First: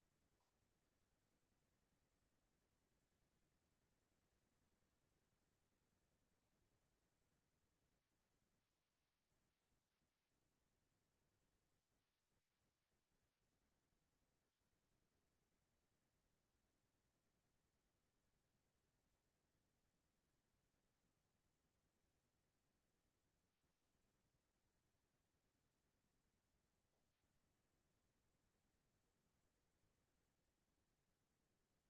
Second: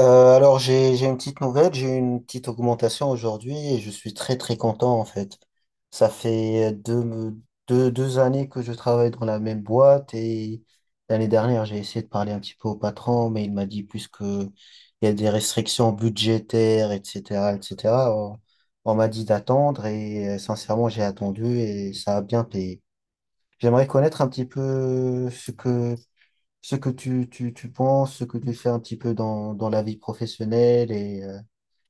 Alors j'ai une petite nouvelle, j'ai eu une petite augmentation aujourd'hui et je suis très très content en fait. Ça fait deux années que je travaille dans la même boîte et l'année dernière j'ai essayé de parler un petit peu au patron mais il m'a dit puisque il y a des restrictions budgétaires etc etc on m'a dit d'attendre et sincèrement j'ai attendu et ça a bien payé. J'aimerais connaître un petit peu ce que tu penses, ce que tu fais un petit peu dans la vie professionnelle et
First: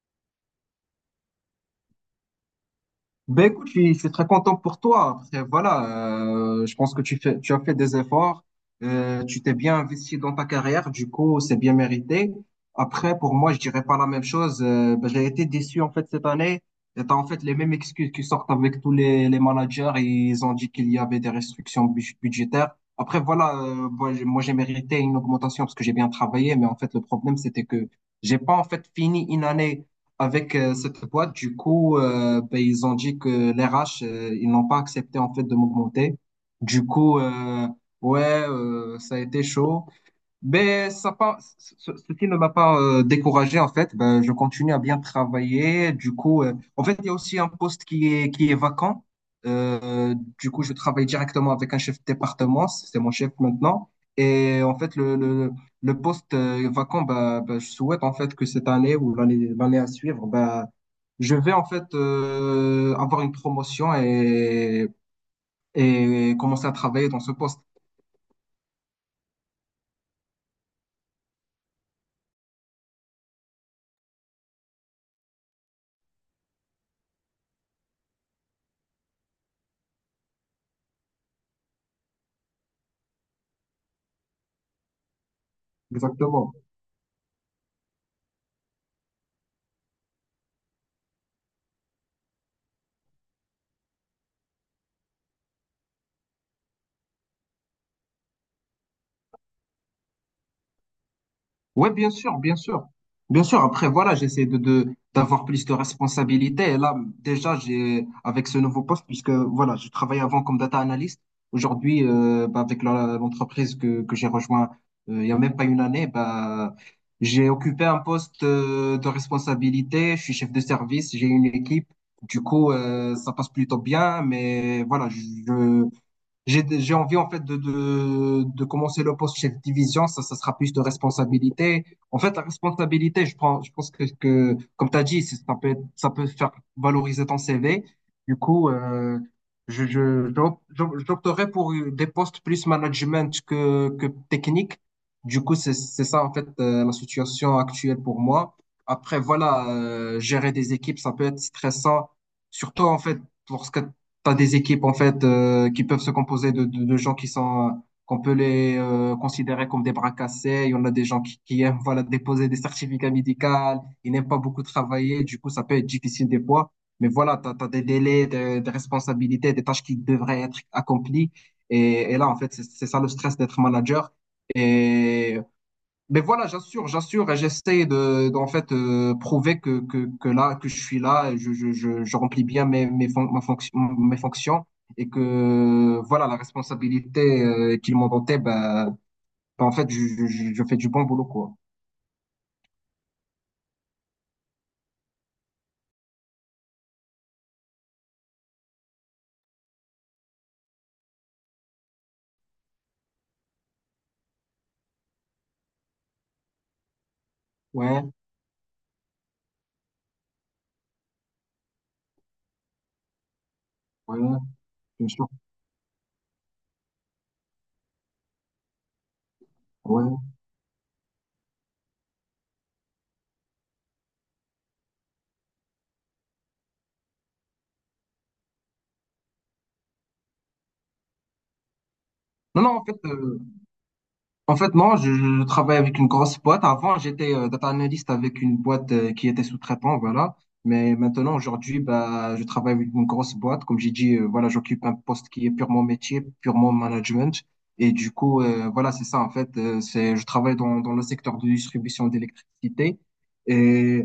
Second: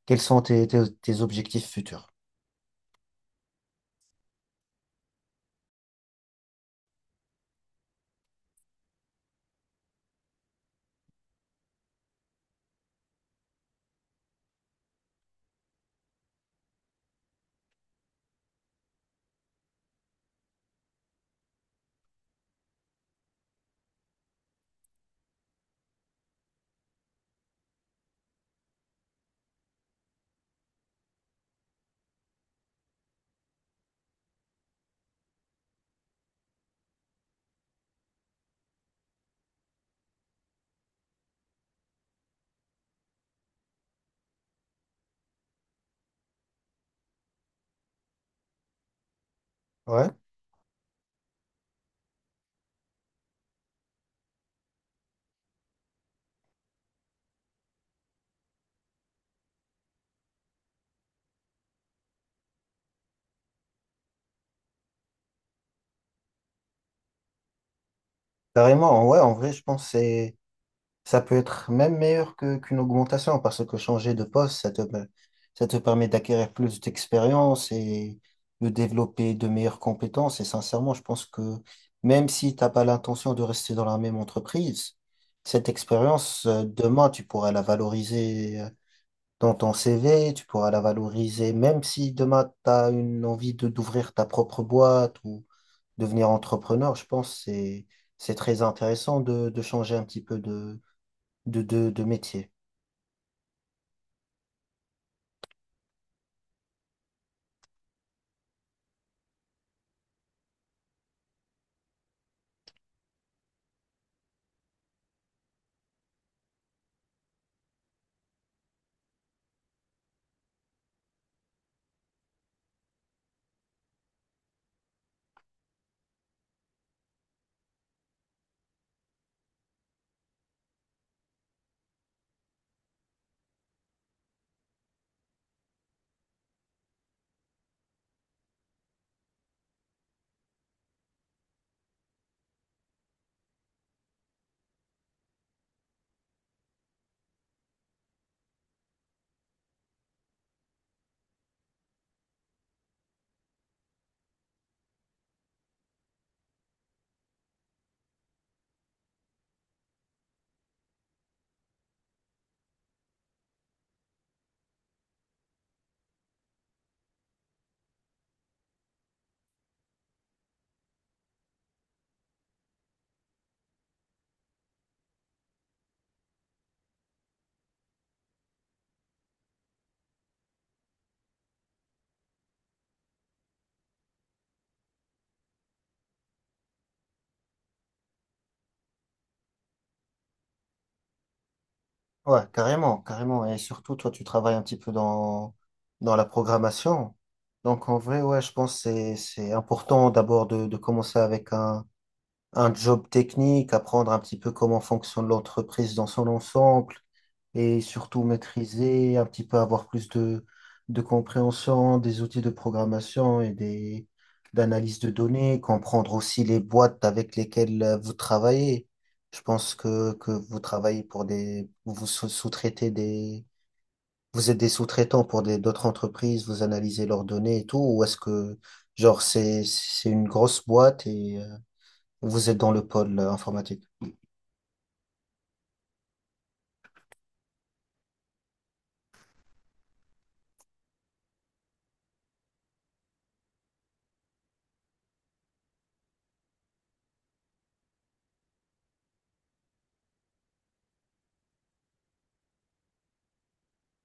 quels sont tes objectifs futurs. Ben écoute, je suis très content pour toi. Après, voilà, je pense que tu as fait des efforts, tu t'es bien investi dans ta carrière, du coup, c'est bien mérité. Après, pour moi, je dirais pas la même chose. J'ai été déçu en fait cette année. Et t'as en fait les mêmes excuses qui sortent avec tous les managers. Et ils ont dit qu'il y avait des restrictions budgétaires. Après, voilà, moi, j'ai mérité une augmentation parce que j'ai bien travaillé, mais en fait, le problème, c'était que j'ai pas en fait fini une année avec cette boîte, du coup, ils ont dit que les RH, ils n'ont pas accepté en fait de m'augmenter. Du coup, ouais, ça a été chaud. Ben, ça pas, ce- ce qui ne m'a pas découragé, en fait, ben, je continue à bien travailler. Du coup, en fait, il y a aussi un poste qui est vacant. Ouais, Du coup, je travaille directement avec un chef de département, c'est mon chef maintenant. Et en fait, le poste vacant, ben, je souhaite en fait que cette année ou l'année à suivre, ben, je vais en fait avoir une promotion et commencer à travailler dans ce poste. carrément, ouais, en vrai, je pense que ça peut être même meilleur qu'une augmentation parce que changer de poste, ça te permet d'acquérir plus d'expérience et de développer de meilleures compétences. Et sincèrement, je pense que même si t'as pas l'intention de rester dans la même entreprise, cette expérience, Exactement. Demain, tu pourras la valoriser dans ton CV, tu pourras la valoriser, même si demain tu as une envie de d'ouvrir ta propre boîte ou devenir entrepreneur, je pense que c'est très intéressant de changer un petit peu Oui, de bien sûr, métier. bien sûr. Bien sûr, après, voilà, j'essaie d'avoir plus de responsabilités. Et là, déjà, j'ai, avec ce nouveau poste, puisque, voilà, je travaillais avant comme data analyst. Aujourd'hui, bah, avec l'entreprise que j'ai rejoint, il y a même pas une année, bah, j'ai occupé un poste, de responsabilité. Je suis chef de service, j'ai une équipe. Du coup, ça passe plutôt bien, mais voilà, je, j'ai envie en fait de commencer le poste chef de division, ça sera plus de responsabilité. En fait, la responsabilité, je prends, je pense que comme tu as dit, ça peut faire valoriser ton CV. Du coup, j'opterais pour des postes plus management que technique. Du coup, c'est ça en fait la situation actuelle pour moi. Après, voilà, gérer des équipes, ça peut être stressant, surtout en fait lorsque t'as des équipes en fait qui peuvent se composer de gens qui sont qu'on peut les considérer comme des bras cassés. Il y en a des gens qui aiment voilà déposer des certificats médicaux, ils n'aiment pas beaucoup travailler, du coup ça peut être difficile des fois. Mais voilà, t'as des délais, des responsabilités, des tâches qui devraient être accomplies. Et là en fait c'est ça le stress d'être manager. Et mais voilà, j'assure, j'assure, et j'essaie de, d'en fait prouver que là, que je suis là, et je remplis bien mes mes fonctions et que voilà, la responsabilité qu'ils m'ont donnée, bah, en fait, je fais du bon boulot, quoi. Ouais, carrément, carrément. Et surtout, toi, tu travailles un petit peu dans la programmation. Donc, en vrai, ouais, je pense que c'est important d'abord de commencer avec un job technique, apprendre un petit peu comment fonctionne l'entreprise dans son ensemble, et Ouais, surtout maîtriser, un petit peu avoir plus de compréhension des outils de programmation et ouais, d'analyse bien de sûr. données, comprendre aussi les boîtes avec lesquelles vous travaillez. Je pense Ouais. que vous travaillez pour des, sous-traitez vous êtes des sous-traitants pour d'autres entreprises, vous analysez leurs données et tout, genre, c'est une grosse boîte et vous êtes Non, dans non, en le fait, pôle informatique? en fait, non, je travaille avec une grosse boîte. Avant, j'étais data analyst avec une boîte qui était sous-traitant, voilà. Mais maintenant, aujourd'hui, bah, je travaille avec une grosse boîte. Comme j'ai dit, voilà, j'occupe un poste qui est purement métier, purement management. Et du coup, voilà, c'est ça, en fait. Je travaille dans le secteur de distribution d'électricité. Et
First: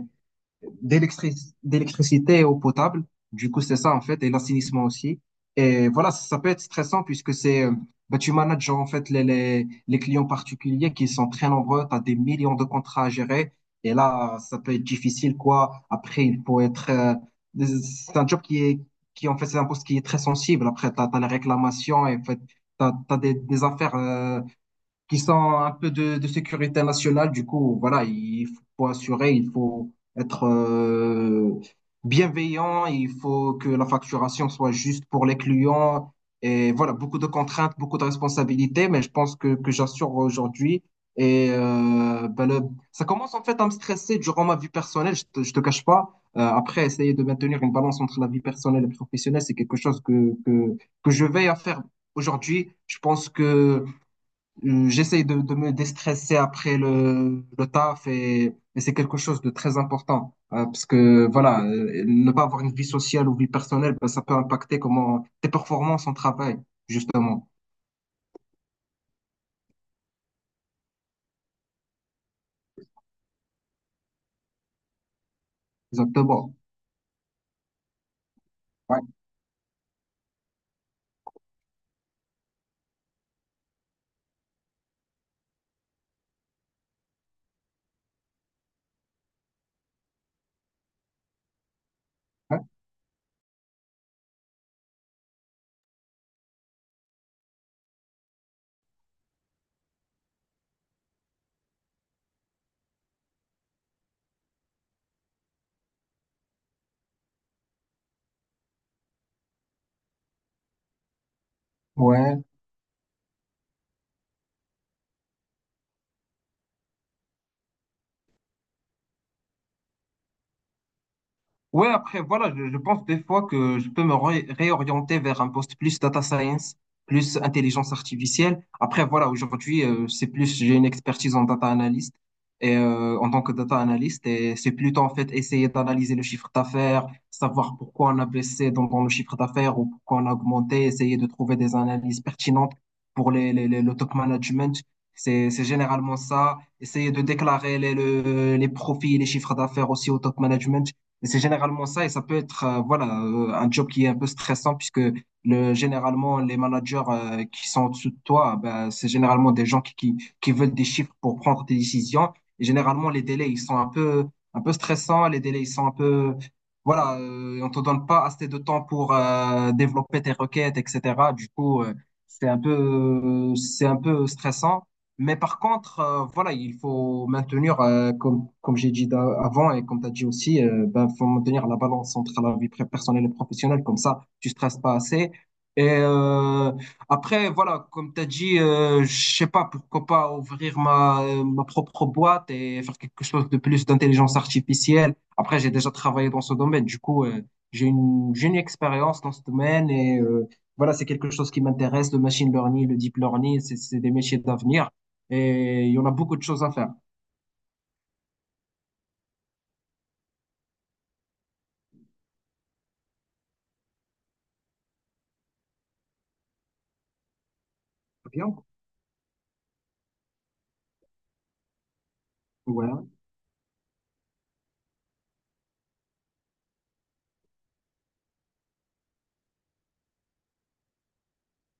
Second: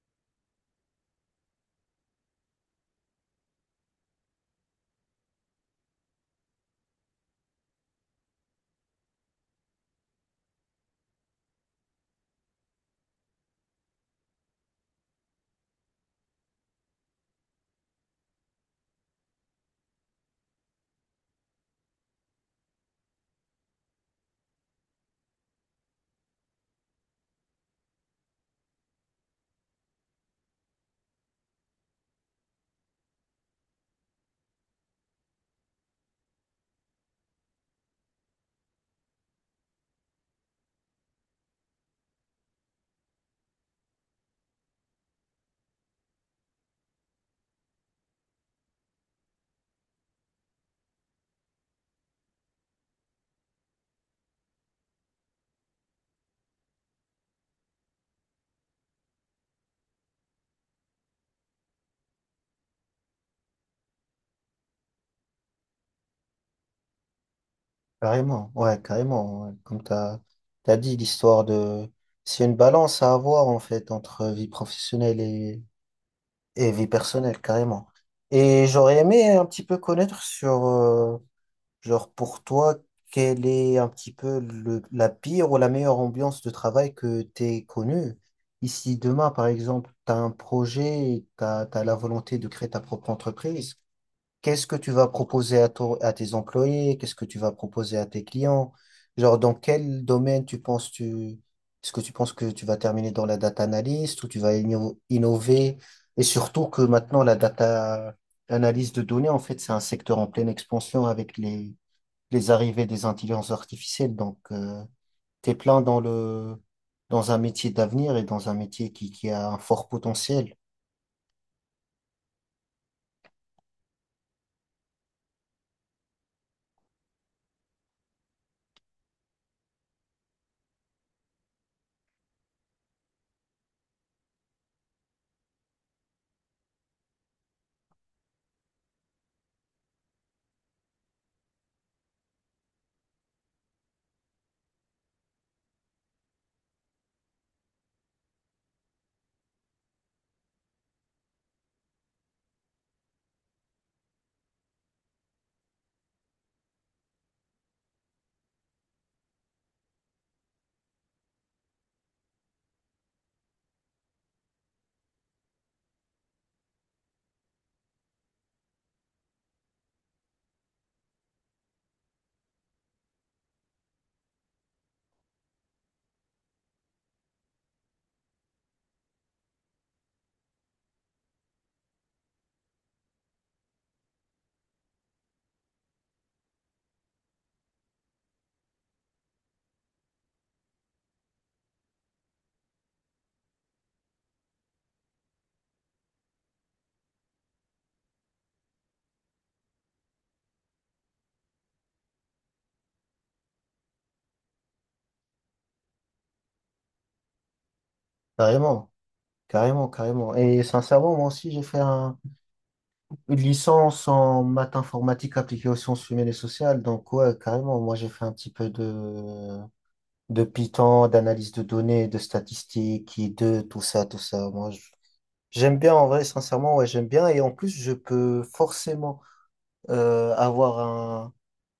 d'électric- d'électricité eau potable. Du coup, c'est ça en fait, et l'assainissement aussi. Et voilà, ça peut être stressant puisque c'est, bah, tu manages en fait les clients particuliers qui sont très nombreux, tu as des millions de contrats à gérer. Et là, ça peut être difficile, quoi. Après, il faut être, c'est un job qui est, qui en fait, c'est un poste qui est très sensible. Après, tu as, les réclamations et en fait, tu as, des affaires, qui sont un peu de sécurité nationale. Du coup, voilà, il faut assurer, il faut être bienveillant, il faut que la facturation soit juste pour les clients. Et voilà, beaucoup de contraintes, beaucoup de responsabilités, mais je pense que j'assure aujourd'hui. Et ça commence en fait à me stresser durant ma vie personnelle, je te cache pas. Après, essayer de maintenir une balance entre la vie personnelle et professionnelle, c'est quelque chose que je veille à faire aujourd'hui. Je pense que j'essaye de me déstresser après le taf et c'est quelque chose de très important. Parce que voilà, ne pas avoir une vie sociale ou vie personnelle, ben, ça peut impacter comment tes performances en travail, justement. Carrément, ouais, carrément, ouais. Comme tu as dit, l'histoire de... C'est une balance à avoir, en fait, entre vie professionnelle Exactement. et vie personnelle, carrément. Et j'aurais Ouais, aimé un petit peu connaître sur, genre, pour toi, quelle est un petit peu la pire ou la meilleure ambiance de travail que t'aies connue. Ici, demain, par exemple, tu as un projet et tu as la volonté de ouais, créer ta propre entreprise. Qu'est-ce que tu vas proposer à tes employés? Qu'est-ce que tu vas proposer à tes clients? Genre, dans quel domaine est-ce que tu penses que tu vas terminer dans la data analyst ou tu vas innover? Et surtout que maintenant, la data analyse de données, en fait, c'est un secteur en pleine expansion avec ouais. les arrivées des intelligences artificielles. Donc, t'es plein dans un métier d'avenir et dans un métier qui a un fort potentiel. Ouais, après, voilà, je pense des fois que je peux me réorienter vers un poste plus data science, plus intelligence artificielle. Après, voilà, aujourd'hui, c'est plus, j'ai une expertise en data analyst et en tant que data analyst, et c'est plutôt en fait essayer d'analyser le chiffre d'affaires, savoir pourquoi on a baissé dans le chiffre d'affaires ou pourquoi on a augmenté, essayer de trouver des analyses pertinentes pour le top management. C'est généralement ça. Essayer de déclarer les profits et les chiffres d'affaires aussi au top management. Et c'est généralement ça, et ça peut être voilà, un job qui est un peu stressant, puisque le, généralement, les managers qui sont au-dessus de toi, ben, c'est généralement des gens qui veulent des chiffres pour prendre des décisions. Et généralement, les délais, ils sont un peu stressants, les délais, ils sont un peu... Voilà, on te donne pas assez de temps pour développer tes requêtes, etc. Du coup, c'est un peu stressant. Mais par contre, voilà, il faut maintenir, comme, comme j'ai dit avant et comme tu as dit aussi, ben, faut maintenir la balance entre la vie personnelle et professionnelle. Comme ça, tu stresses pas assez. Et après, voilà, comme tu as dit, je sais pas, pourquoi pas ouvrir ma propre boîte et faire quelque chose de plus d'intelligence artificielle. Après, j'ai déjà travaillé dans ce domaine. Du coup, j'ai une expérience dans ce domaine et voilà, c'est quelque chose qui m'intéresse, le machine learning, le deep learning, c'est des métiers d'avenir et il y en a beaucoup de choses à faire. Carrément, carrément, carrément. Et sincèrement, moi aussi, une licence en maths informatique appliquée aux sciences humaines et sociales. Donc, ouais, carrément, moi, j'ai fait un petit Bien, peu de Python, d'analyse de données, de ouais, statistiques, et de tout ça, tout ça. J'aime bien en vrai, sincèrement, ouais, j'aime bien. Et en plus, je peux forcément euh, avoir un,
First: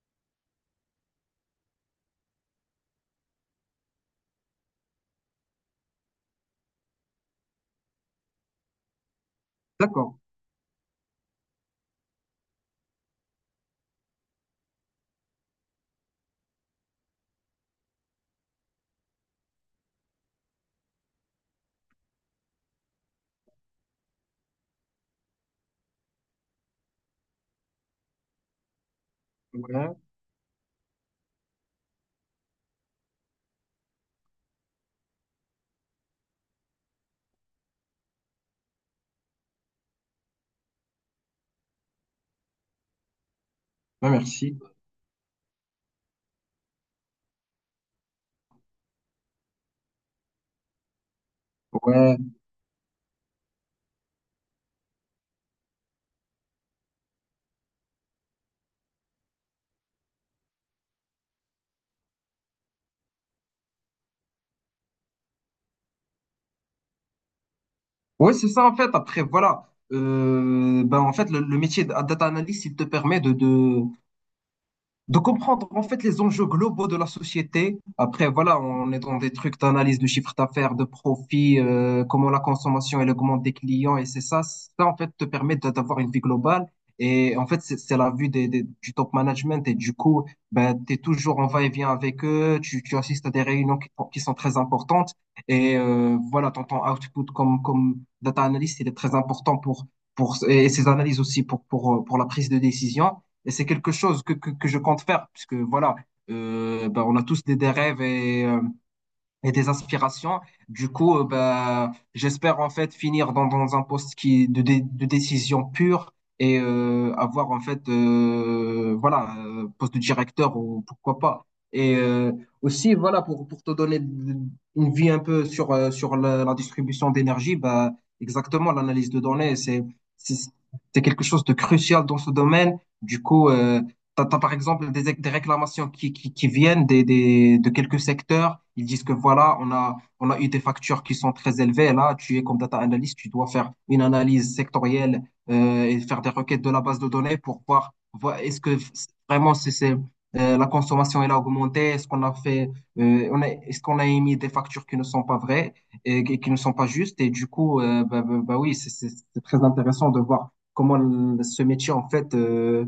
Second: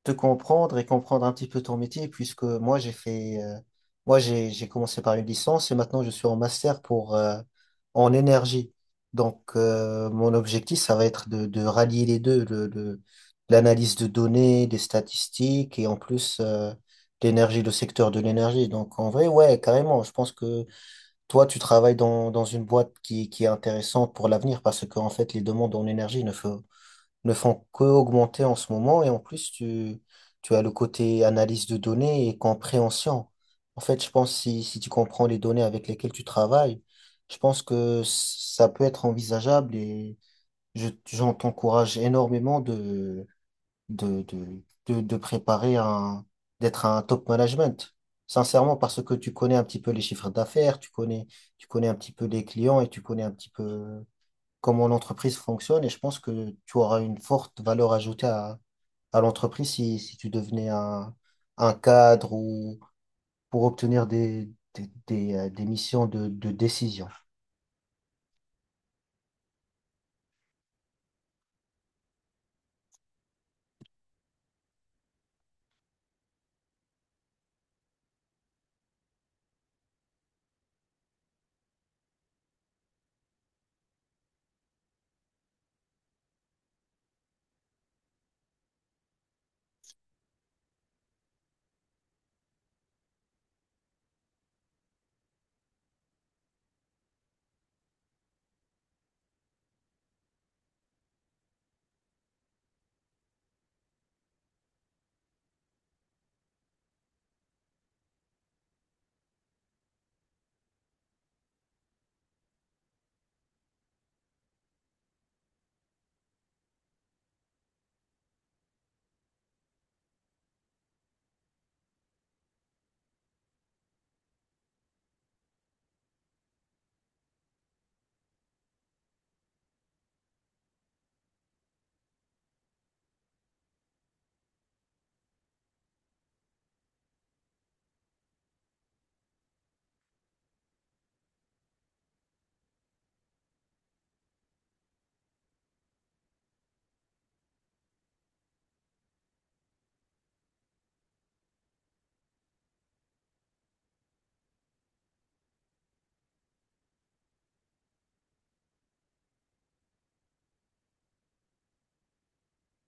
te comprendre et comprendre un petit peu ton métier, puisque moi j'ai fait, moi j'ai commencé par une licence et maintenant je suis en master pour en énergie. Donc d'accord, mon objectif, ça va être de rallier les deux, l'analyse de données, des statistiques et en plus l'énergie, le secteur de l'énergie. Donc en vrai, ouais, carrément. Je pense que toi, tu travailles dans une boîte qui est intéressante pour l'avenir parce que en fait, les demandes en énergie ne font qu'augmenter en ce moment. Et en plus, ouais, tu as le côté analyse de données et compréhension. En fait, je pense si tu comprends les données avec lesquelles tu travailles, je pense que ça peut être envisageable et j'en t'encourage énormément bah, merci. De préparer d'être un top management. Sincèrement, parce que tu connais un petit peu les chiffres d'affaires, tu connais un petit Ouais, peu les clients et tu connais un petit peu comment l'entreprise fonctionne et je pense que tu auras une forte valeur ajoutée à l'entreprise si tu devenais un cadre ou pour obtenir des missions de décision. ouais, c'est ça en fait. Après, voilà, euh, ben, en fait, le métier de data analyst, il te permet de comprendre en fait les enjeux globaux de la société. Après, voilà, on est dans des trucs d'analyse de chiffre d'affaires, de profit, comment la consommation elle augmente des clients, et ça en fait te permet d'avoir une vie globale. Et en fait, c'est la vue du top management. Et du coup, ben, tu es toujours en va-et-vient avec eux. Tu assistes à des réunions qui sont très importantes. Et voilà, ton output comme data analyst, il est très important pour, et ses analyses aussi pour la prise de décision. Et c'est quelque chose que je compte faire, puisque voilà, bah, on a tous des rêves et des aspirations. Du coup, bah, j'espère en fait finir dans un poste de décision pure et avoir en fait, voilà, poste de directeur ou pourquoi pas. Et aussi, voilà, pour te donner une vie un peu sur, sur la distribution d'énergie, bah, exactement, l'analyse de données, c'est, c'est quelque chose de crucial dans ce domaine. Du coup, t'as, par exemple des réclamations qui viennent de quelques secteurs. Ils disent que voilà, on a eu des factures qui sont très élevées. Là, tu es comme data analyst, tu dois faire une analyse sectorielle et faire des requêtes de la base de données pour voir, voir est-ce que vraiment la consommation elle a augmenté, est-ce qu'on a émis des factures qui ne sont pas vraies et qui ne sont pas justes. Et du coup, bah oui, c'est très intéressant de voir comment ce métier en fait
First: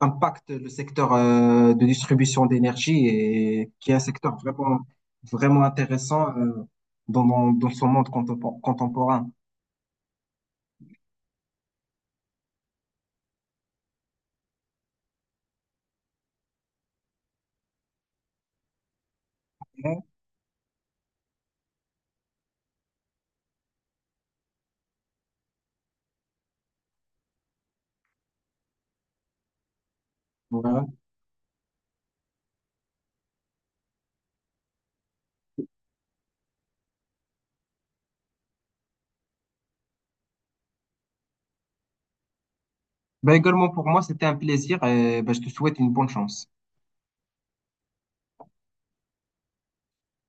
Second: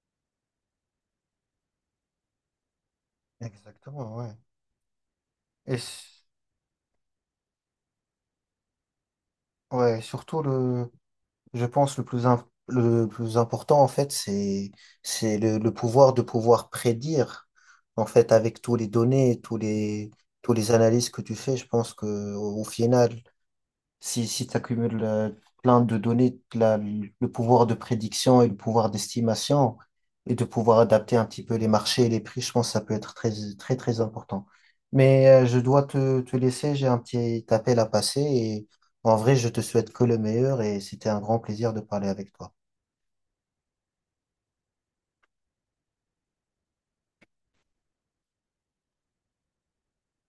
impacte le secteur de distribution d'énergie et qui est un Exactement, ouais. secteur vraiment, vraiment Et s- intéressant dans son monde contemporain. ouais, surtout je pense le plus important en fait, c'est le pouvoir de pouvoir prédire en fait avec tous les données, Ouais. Tous les analyses que tu fais, je pense que au au final si, si tu accumules plein de données, le pouvoir de prédiction et le pouvoir d'estimation et de pouvoir Voilà. adapter un petit peu les marchés et les prix, je pense que ça peut être très, très important. Mais je dois te laisser, j'ai un petit appel à passer et en vrai, je te souhaite que le meilleur et c'était un grand plaisir de parler avec toi. Ben, également pour moi, c'était un plaisir et ben, je te souhaite une bonne chance.